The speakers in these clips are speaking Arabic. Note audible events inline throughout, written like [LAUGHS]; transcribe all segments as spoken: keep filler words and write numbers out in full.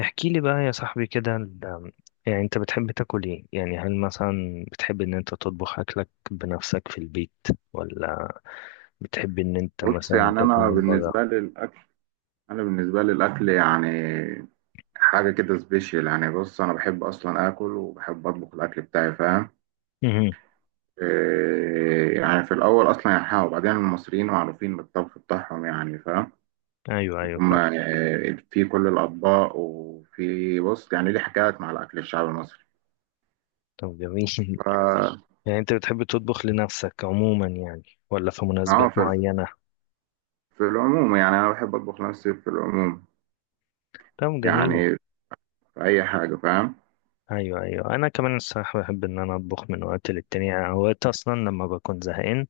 احكي لي بقى يا صاحبي كده ال- يعني انت بتحب تاكل ايه؟ يعني هل مثلا بتحب ان انت تطبخ اكلك بنفسك في البيت ولا بتحب ان انت بص، مثلا يعني تاكل انا من بره؟ بالنسبه لي الاكل انا بالنسبه لي الاكل يعني حاجه كده سبيشال. يعني بص، انا بحب اصلا اكل وبحب اطبخ الاكل بتاعي، فاهم؟ مهم. إيه يعني، في الاول اصلا يعني ها، وبعدين المصريين معروفين بالطبخ بتاعهم يعني، فاهم؟ ايوه ايوه يكون فاهم. ما- إيه، في كل الاطباق، وفي، بص يعني، ليه حكايات مع الاكل الشعبي المصري. طب جميل ف [LAUGHS] يعني انت بتحب تطبخ لنفسك عموما يعني ولا في اه مناسبات في معينة؟ في العموم، يعني انا بحب اطبخ نفسي في العموم، طب جميل. يعني في اي حاجه، فاهم؟ ايوه ايوه، انا كمان الصراحة بحب ان انا اطبخ من وقت للتاني، يعني اوقات اصلا لما بكون زهقان.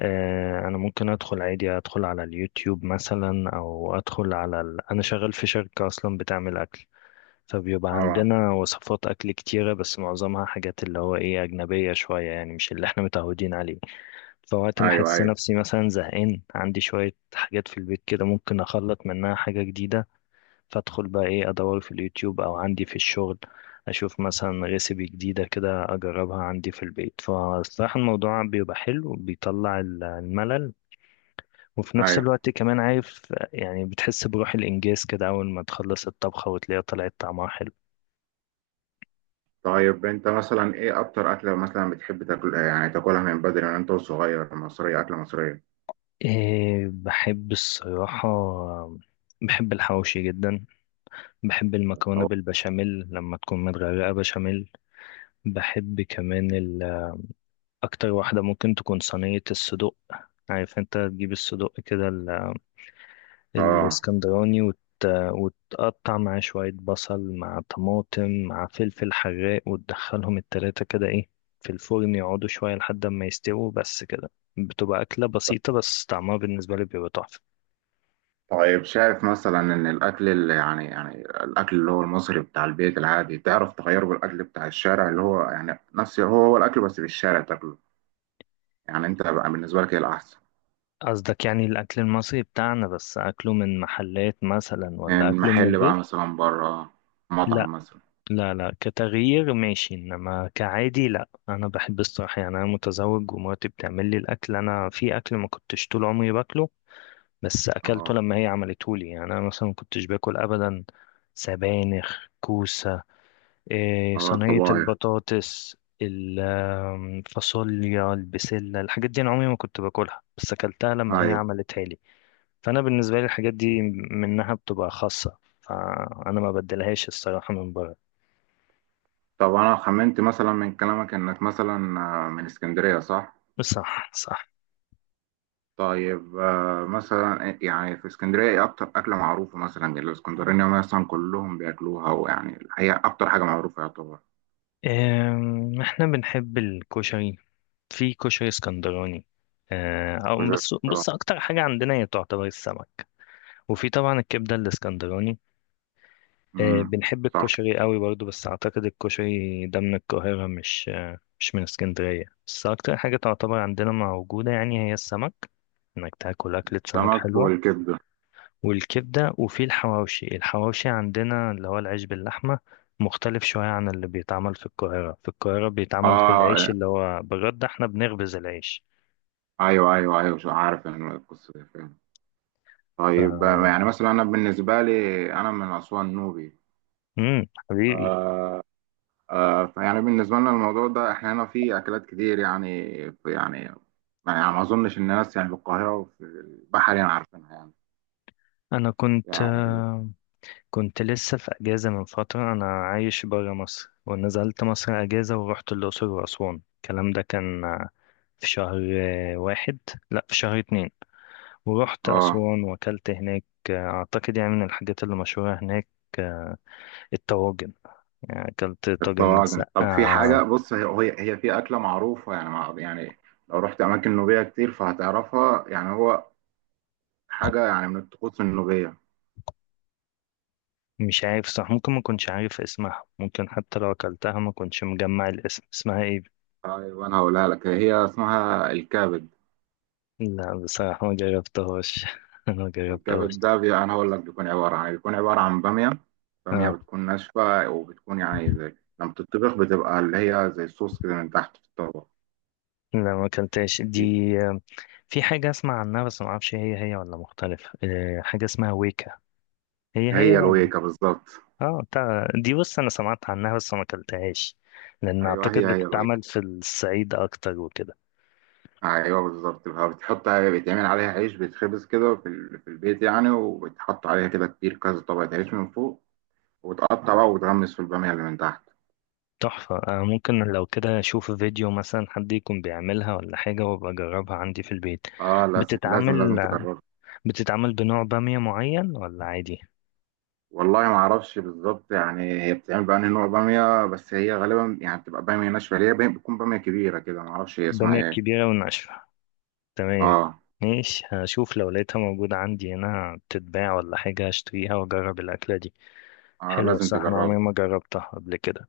آه، انا ممكن ادخل عادي، ادخل على اليوتيوب مثلا او ادخل على ال... انا شغال في شركة اصلا بتعمل اكل، فبيبقى اه، عندنا وصفات اكل كتيرة بس معظمها حاجات اللي هو ايه اجنبية شوية يعني مش اللي احنا متعودين عليه. فوقت ما ايوه احس ايوه نفسي مثلا زهقان عندي شوية حاجات في البيت كده ممكن اخلط منها حاجة جديدة، فادخل بقى ايه ادور في اليوتيوب او عندي في الشغل، اشوف مثلا ريسيبي جديدة كده اجربها عندي في البيت. فصراحة الموضوع بيبقى حلو، بيطلع الملل، وفي نفس ايوه. الوقت كمان عارف يعني بتحس بروح الإنجاز كده أول ما تخلص الطبخة وتلاقيها طلعت طعمها حلو. طيب، انت مثلا ايه اكتر اكله مثلا بتحب تاكل؟ يعني تاكلها من بدري من انت وصغير، مصريه، اكله مصريه. إيه بحب الصراحة، بحب الحواوشي جدا، بحب المكرونة أو- بالبشاميل لما تكون متغرقة بشاميل. بحب كمان ال- أكتر واحدة ممكن تكون صينية الصدوق، عارف أنت تجيب الصدوق كده اه. الاسكندراني وت... وتقطع معاه شوية بصل مع طماطم مع فلفل حراق وتدخلهم التلاتة كده ايه في الفرن، يقعدوا شوية لحد ما يستووا، بس كده. بتبقى أكلة بسيطة بس طعمها بالنسبة لي بيبقى تحفة. طيب، شايف مثلا ان الاكل اللي، يعني، يعني الاكل اللي هو المصري بتاع البيت العادي، تعرف تغيره بالاكل بتاع الشارع، اللي هو يعني نفس هو هو الاكل بس في الشارع تاكله؟ يعني انت بقى بالنسبه لك ايه الاحسن؟ قصدك يعني الأكل المصري بتاعنا بس أكله من محلات مثلا ولا من أكله من محل بقى، البيت؟ مثلا بره، لا مطعم مثلا. لا لا، كتغيير ماشي، إنما كعادي لا. أنا بحب الصراحة يعني أنا متزوج ومراتي بتعمل لي الأكل. أنا في أكل ما كنتش طول عمري باكله بس اكلته اه. لما هي عملته لي. يعني انا مثلا ما كنتش باكل ابدا سبانخ، كوسه، إيه، اه، صينيه الطبايخ. البطاطس، الفاصوليا، البسله، الحاجات دي انا عمري ما كنت باكلها بس اكلتها لما هي ايوه. عملتها لي. فانا بالنسبه لي الحاجات دي منها بتبقى خاصه، فانا ما بدلهاش الصراحه من بره. طب انا خمنت مثلا من كلامك انك مثلا، آه، من اسكندريه، صح؟ صح صح. طيب، آه، مثلا آه، يعني في اسكندرية ايه أكتر أكلة معروفة؟ مثلا الاسكندرانية مثلا كلهم بياكلوها، ويعني هي أكتر حاجة معروفة، يعتبر. إيه احنا بنحب الكشري، في كشري اسكندراني. آه، او كشري بس الاسكندراني. بص اكتر حاجه عندنا هي تعتبر السمك، وفي طبعا الكبدة الاسكندراني. آه، امم. بنحب صح. الكشري قوي برضو بس اعتقد الكشري ده من القاهرة، مش آه، مش من اسكندرية، بس اكتر حاجة تعتبر عندنا موجودة يعني هي السمك، انك تاكل اكلة سمك سمك حلوة. والكبدة. والكبدة، وفي الحواوشي. الحواوشي عندنا اللي هو العيش باللحمة مختلف شوية عن اللي بيتعمل في القاهرة. في القاهرة بيتعمل في العيش، اه، اللي هو بجد احنا بنخبز العيش. ايوه ايوه ايوه، شو عارف إن القصة دي، فاهم. ف... طيب، آه، يعني مثلا أنا بالنسبة لي أنا من أسوان، نوبي. مم، حبيبي. ف آه، فيعني بالنسبة لنا الموضوع ده، احنا هنا في أكلات كتير يعني. يعني، يعني ما أظنش الناس يعني في القاهرة وفي البحر يعني عارفينها يعني، انا كنت يعني. آه، كنت لسه في أجازة من فترة، أنا عايش برا مصر ونزلت مصر أجازة ورحت الأقصر وأسوان، الكلام ده كان آه، في شهر آه، واحد، لأ في شهر اتنين. ورحت اه، أسوان وأكلت هناك. آه، أعتقد يعني من الحاجات اللي مشهورة هناك آه، الطواجن. يعني أكلت طاجن الطواجن. طب في حاجة، مسقعة. بص، هي هي هي في أكلة معروفة يعني، مع يعني، لو رحت أماكن نوبية كتير فهتعرفها، يعني هو حاجة يعني من الطقوس النوبية. مش عارف صح، ممكن ما كنتش عارف اسمها، ممكن حتى لو أكلتها ما كنتش مجمع الاسم اسمها إيه. طيب، أنا هقولها لك، هي اسمها الكبد. لا بصراحة ما جربتهاش [LAUGHS] ما جربتهاش. الكبد ده، بي... أنا هقول لك بيكون عبارة عن إيه. بيكون عبارة عن بامية. بامية آه، بتكون ناشفة، وبتكون يعني زي لما بتطبخ بتبقى اللي هي زي الصوص كده من تحت في الطبق. لا ما كلتهاش دي. في حاجة اسمع عنها بس ما اعرفش هي هي ولا مختلف، آه، حاجة اسمها ويكا. هي هي. هي الويكة بالظبط. اه بتاع دي، بص انا سمعت عنها بس ما اكلتهاش لان أيوه، اعتقد هي هي الويكة. بتتعمل في الصعيد اكتر وكده. ايوه بالظبط، بتحط بيتعمل عليها عيش، بيتخبز كده في, ال... في البيت يعني، وبتحط عليها كده كتير، كذا طبقة عيش من فوق، وتقطع بقى وتغمس في البامية اللي من تحت. تحفة. آه، ممكن لو كده اشوف فيديو مثلا حد يكون بيعملها ولا حاجة وابقى اجربها عندي في البيت. اه، لازم لازم بتتعمل لازم تجربها. بتتعمل بنوع بامية معين ولا عادي؟ والله ما اعرفش بالظبط، يعني هي بتعمل بقى نوع بامية، بس هي غالبا يعني بتبقى بامية ناشفة، اللي هي بي- بتكون بامية كبيرة كده، ما اعرفش هي اسمها بامية ايه. كبيرة وناشفة، تمام. اه ماشي، هشوف لو لقيتها موجودة عندي هنا بتتباع ولا حاجة هشتريها وأجرب الأكلة دي. اه، حلوة لازم الصراحة، أنا تجربها. عمري ما جربتها قبل كده.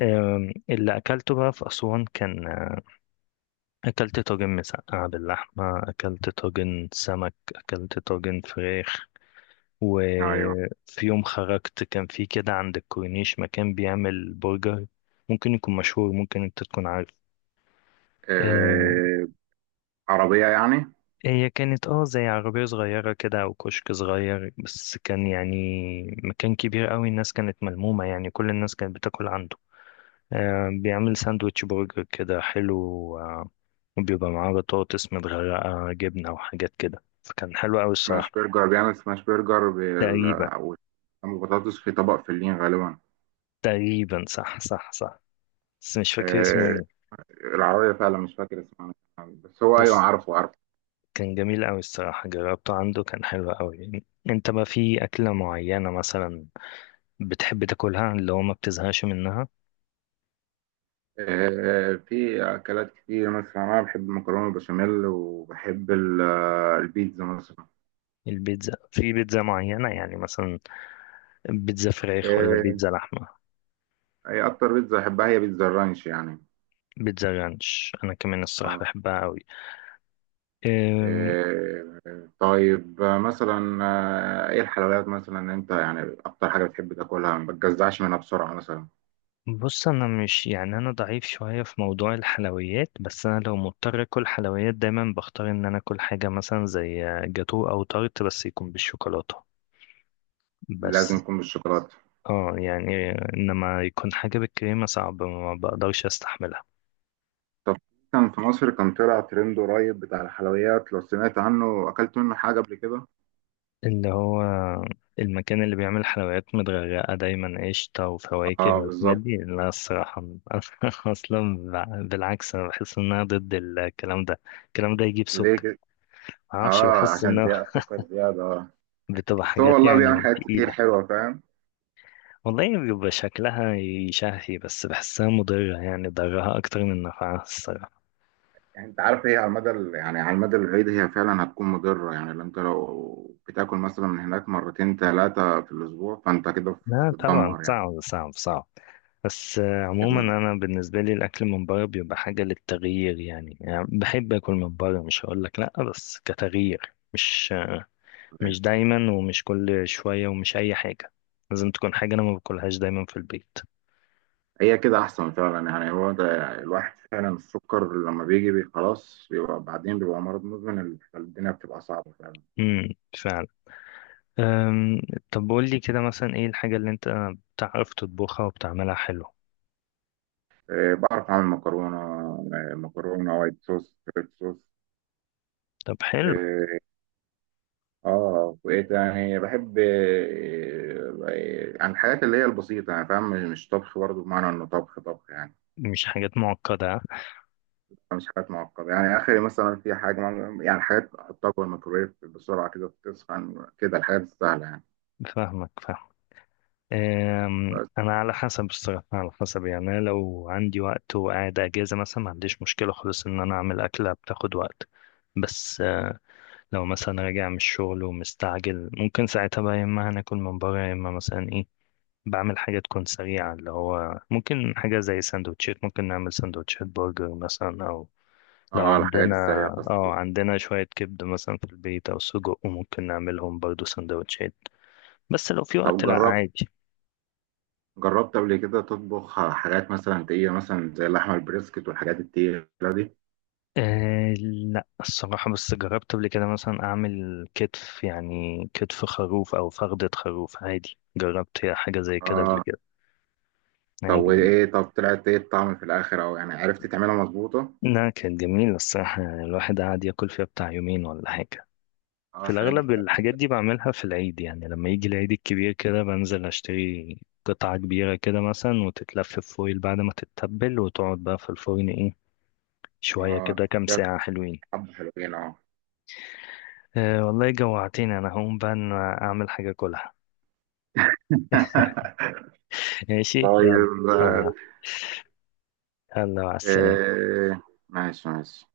أم، اللي أكلته بقى في أسوان كان آه، أكلت طاجن مسقعة باللحمة، أكلت طاجن سمك، أكلت طاجن فراخ. ايوه. وفي يوم خرجت كان في كده عند الكورنيش مكان بيعمل برجر، ممكن يكون مشهور ممكن أنت تكون عارف. آه، آه. عربية يعني. هي كانت اه زي عربية صغيرة كده أو كشك صغير، بس كان يعني مكان كبير قوي، الناس كانت ملمومة يعني، كل الناس كانت بتاكل عنده. آه بيعمل ساندوتش برجر كده حلو، آه، وبيبقى معاه بطاطس متغرقة جبنة وحاجات كده، فكان حلو قوي الصراحة. سماش برجر، بيعمل سماش برجر تقريبا. بال... وبطاطس في طبق فلين غالبا. تقريبا صح صح صح، بس مش فاكر اسمه آه، ايه. العربية فعلا مش فاكر اسمها، بس هو أيوة، بس عارفه عارفه. كان جميل قوي الصراحة، جربته عنده كان حلو قوي. انت بقى في أكلة معينة مثلا بتحب تاكلها اللي هو ما بتزهقش منها؟ آه، في أكلات كتير، مثلا أنا بحب المكرونة البشاميل وبحب ال- آه، البيتزا مثلا. البيتزا، في بيتزا معينة يعني مثلا بيتزا فراخ ولا آه، بيتزا لحمة؟ أي أكتر بيتزا أحبها هي بيتزا الرانش يعني. بيتزا رانش أنا كمان الصراحة آه. بحبها أوي. أم، آه، طيب، آه، مثلا آه، إيه الحلويات مثلا أنت يعني أكتر حاجة بتحب تاكلها ما بتجزعش منها بسرعة مثلا؟ بص أنا مش يعني أنا ضعيف شوية في موضوع الحلويات، بس أنا لو مضطر أكل حلويات دايما بختار إن أنا أكل حاجة مثلا زي جاتو أو تارت بس يكون بالشوكولاتة لازم بس. يكون بالشوكولاتة. اه يعني إنما يكون حاجة بالكريمة صعب ما بقدرش أستحملها. طب كان في مصر كان طلع ترند قريب بتاع الحلويات، لو سمعت عنه أكلت منه حاجة قبل كده؟ اللي هو المكان اللي بيعمل حلويات متغرقة دايما قشطة وفواكه اه والحاجات بالظبط. دي؟ لا الصراحة [LAUGHS] أنا أصلا بع- بالعكس أنا بحس إن أنا ضد الكلام ده، الكلام ده يجيب ليه سكر. كده؟ معرفش اه، بحس عشان إنها زيادة السكر زيادة، اه [LAUGHS] بتبقى بس هو حاجات والله بيعمل يعني حاجات كتير تقيلة. حلوة، فاهم. والله بيبقى شكلها يشهي بس بحسها مضرة، يعني ضرها أكتر من نفعها الصراحة. يعني انت عارف، هي على المدى ال- يعني على المدى البعيد، هي فعلا هتكون مضرة، يعني لو انت لو بتاكل مثلا من هناك مرتين ثلاثة في الأسبوع، فانت كده لا طبعا هتتدمر يعني. صعب صعب صعب. بس آه، عموما كان- انا بالنسبه لي الاكل من بره بيبقى حاجه للتغيير يعني، يعني بحب اكل من بره مش هقول لك لا بس كتغيير، مش آه، مش دايما ومش كل شويه ومش اي حاجه، لازم تكون حاجه انا ما باكلهاش دايما في البيت. هي كده أحسن فعلا، يعني هو ده. الواحد فعلا السكر لما بيجي بي خلاص، بيبقى بعدين، بيبقى مرض مزمن، الدنيا بتبقى صعبة فعلا. امم، فعلا. أم، طب قول لي كده مثلا ايه الحاجه اللي انت بتعرف تطبخها وبتعملها حلو؟ آه، بعرف أعمل مكرونة، آه، مكرونة وايت صوص، ريد صوص. طب حلو. آه، اه، بقيت يعني بحب آه، عن الحاجات اللي هي البسيطة يعني، فاهم. مش طبخ برضه بمعنى انه طبخ طبخ يعني، مش حاجات معقده آه. مش حاجات معقدة يعني اخري، مثلا في حاجة مع- يعني حاجات احطها جوه الميكرويف بسرعة كده تسخن كده، الحاجات السهلة يعني. فاهمك فاهمك. أم، بس. انا على حسب الصراحه، على حسب، يعني أنا لو عندي وقت وقاعد اجازه مثلا ما عنديش مشكله خالص ان انا اعمل اكله بتاخد وقت. بس أه، لو مثلا راجع من الشغل ومستعجل ممكن ساعتها بقى يا اما هناكل من بره يا اما مثلا ايه بعمل حاجه تكون سريعه، اللي هو ممكن حاجه زي سندوتشات، ممكن نعمل سندوتشات برجر مثلا او لو اه، الحاجات عندنا السريعة بس. اه عندنا شويه كبده مثلا في البيت او سجق وممكن نعملهم برضو سندوتشات. بس لو في طب، وقت لا جربت عادي. جربت قبل كده تطبخ حاجات مثلا تقيلة، مثلا زي اللحمة البريسكت والحاجات التقيلة دي؟ أه لا الصراحة، بس جربت قبل كده مثلا أعمل كتف يعني كتف خروف أو فخدة خروف. عادي جربت حاجة زي كده قبل اه. كده، طب عادي يعني. وايه؟ طب طلعت ايه الطعم في الاخر؟ او يعني عرفت تعملها مظبوطة؟ لا كانت جميلة الصراحة، الواحد قعد ياكل فيها بتاع يومين ولا حاجة. اه، في الحاجات الأغلب دي. الحاجات دي بعملها في العيد، يعني لما يجي العيد الكبير كده بنزل أشتري قطعة كبيرة كده مثلا وتتلف في فويل بعد ما تتبل وتقعد بقى في الفرن إيه شوية اه، كده كام ساعة حلوين. حبة حلوين، اه أه والله جوعتني أنا، هقوم بقى أنا أعمل حاجة كلها. [LAUGHS] ماشي يلا. طيب، آه، آه. يلا مع السلامة. آه، ماشي ماشي.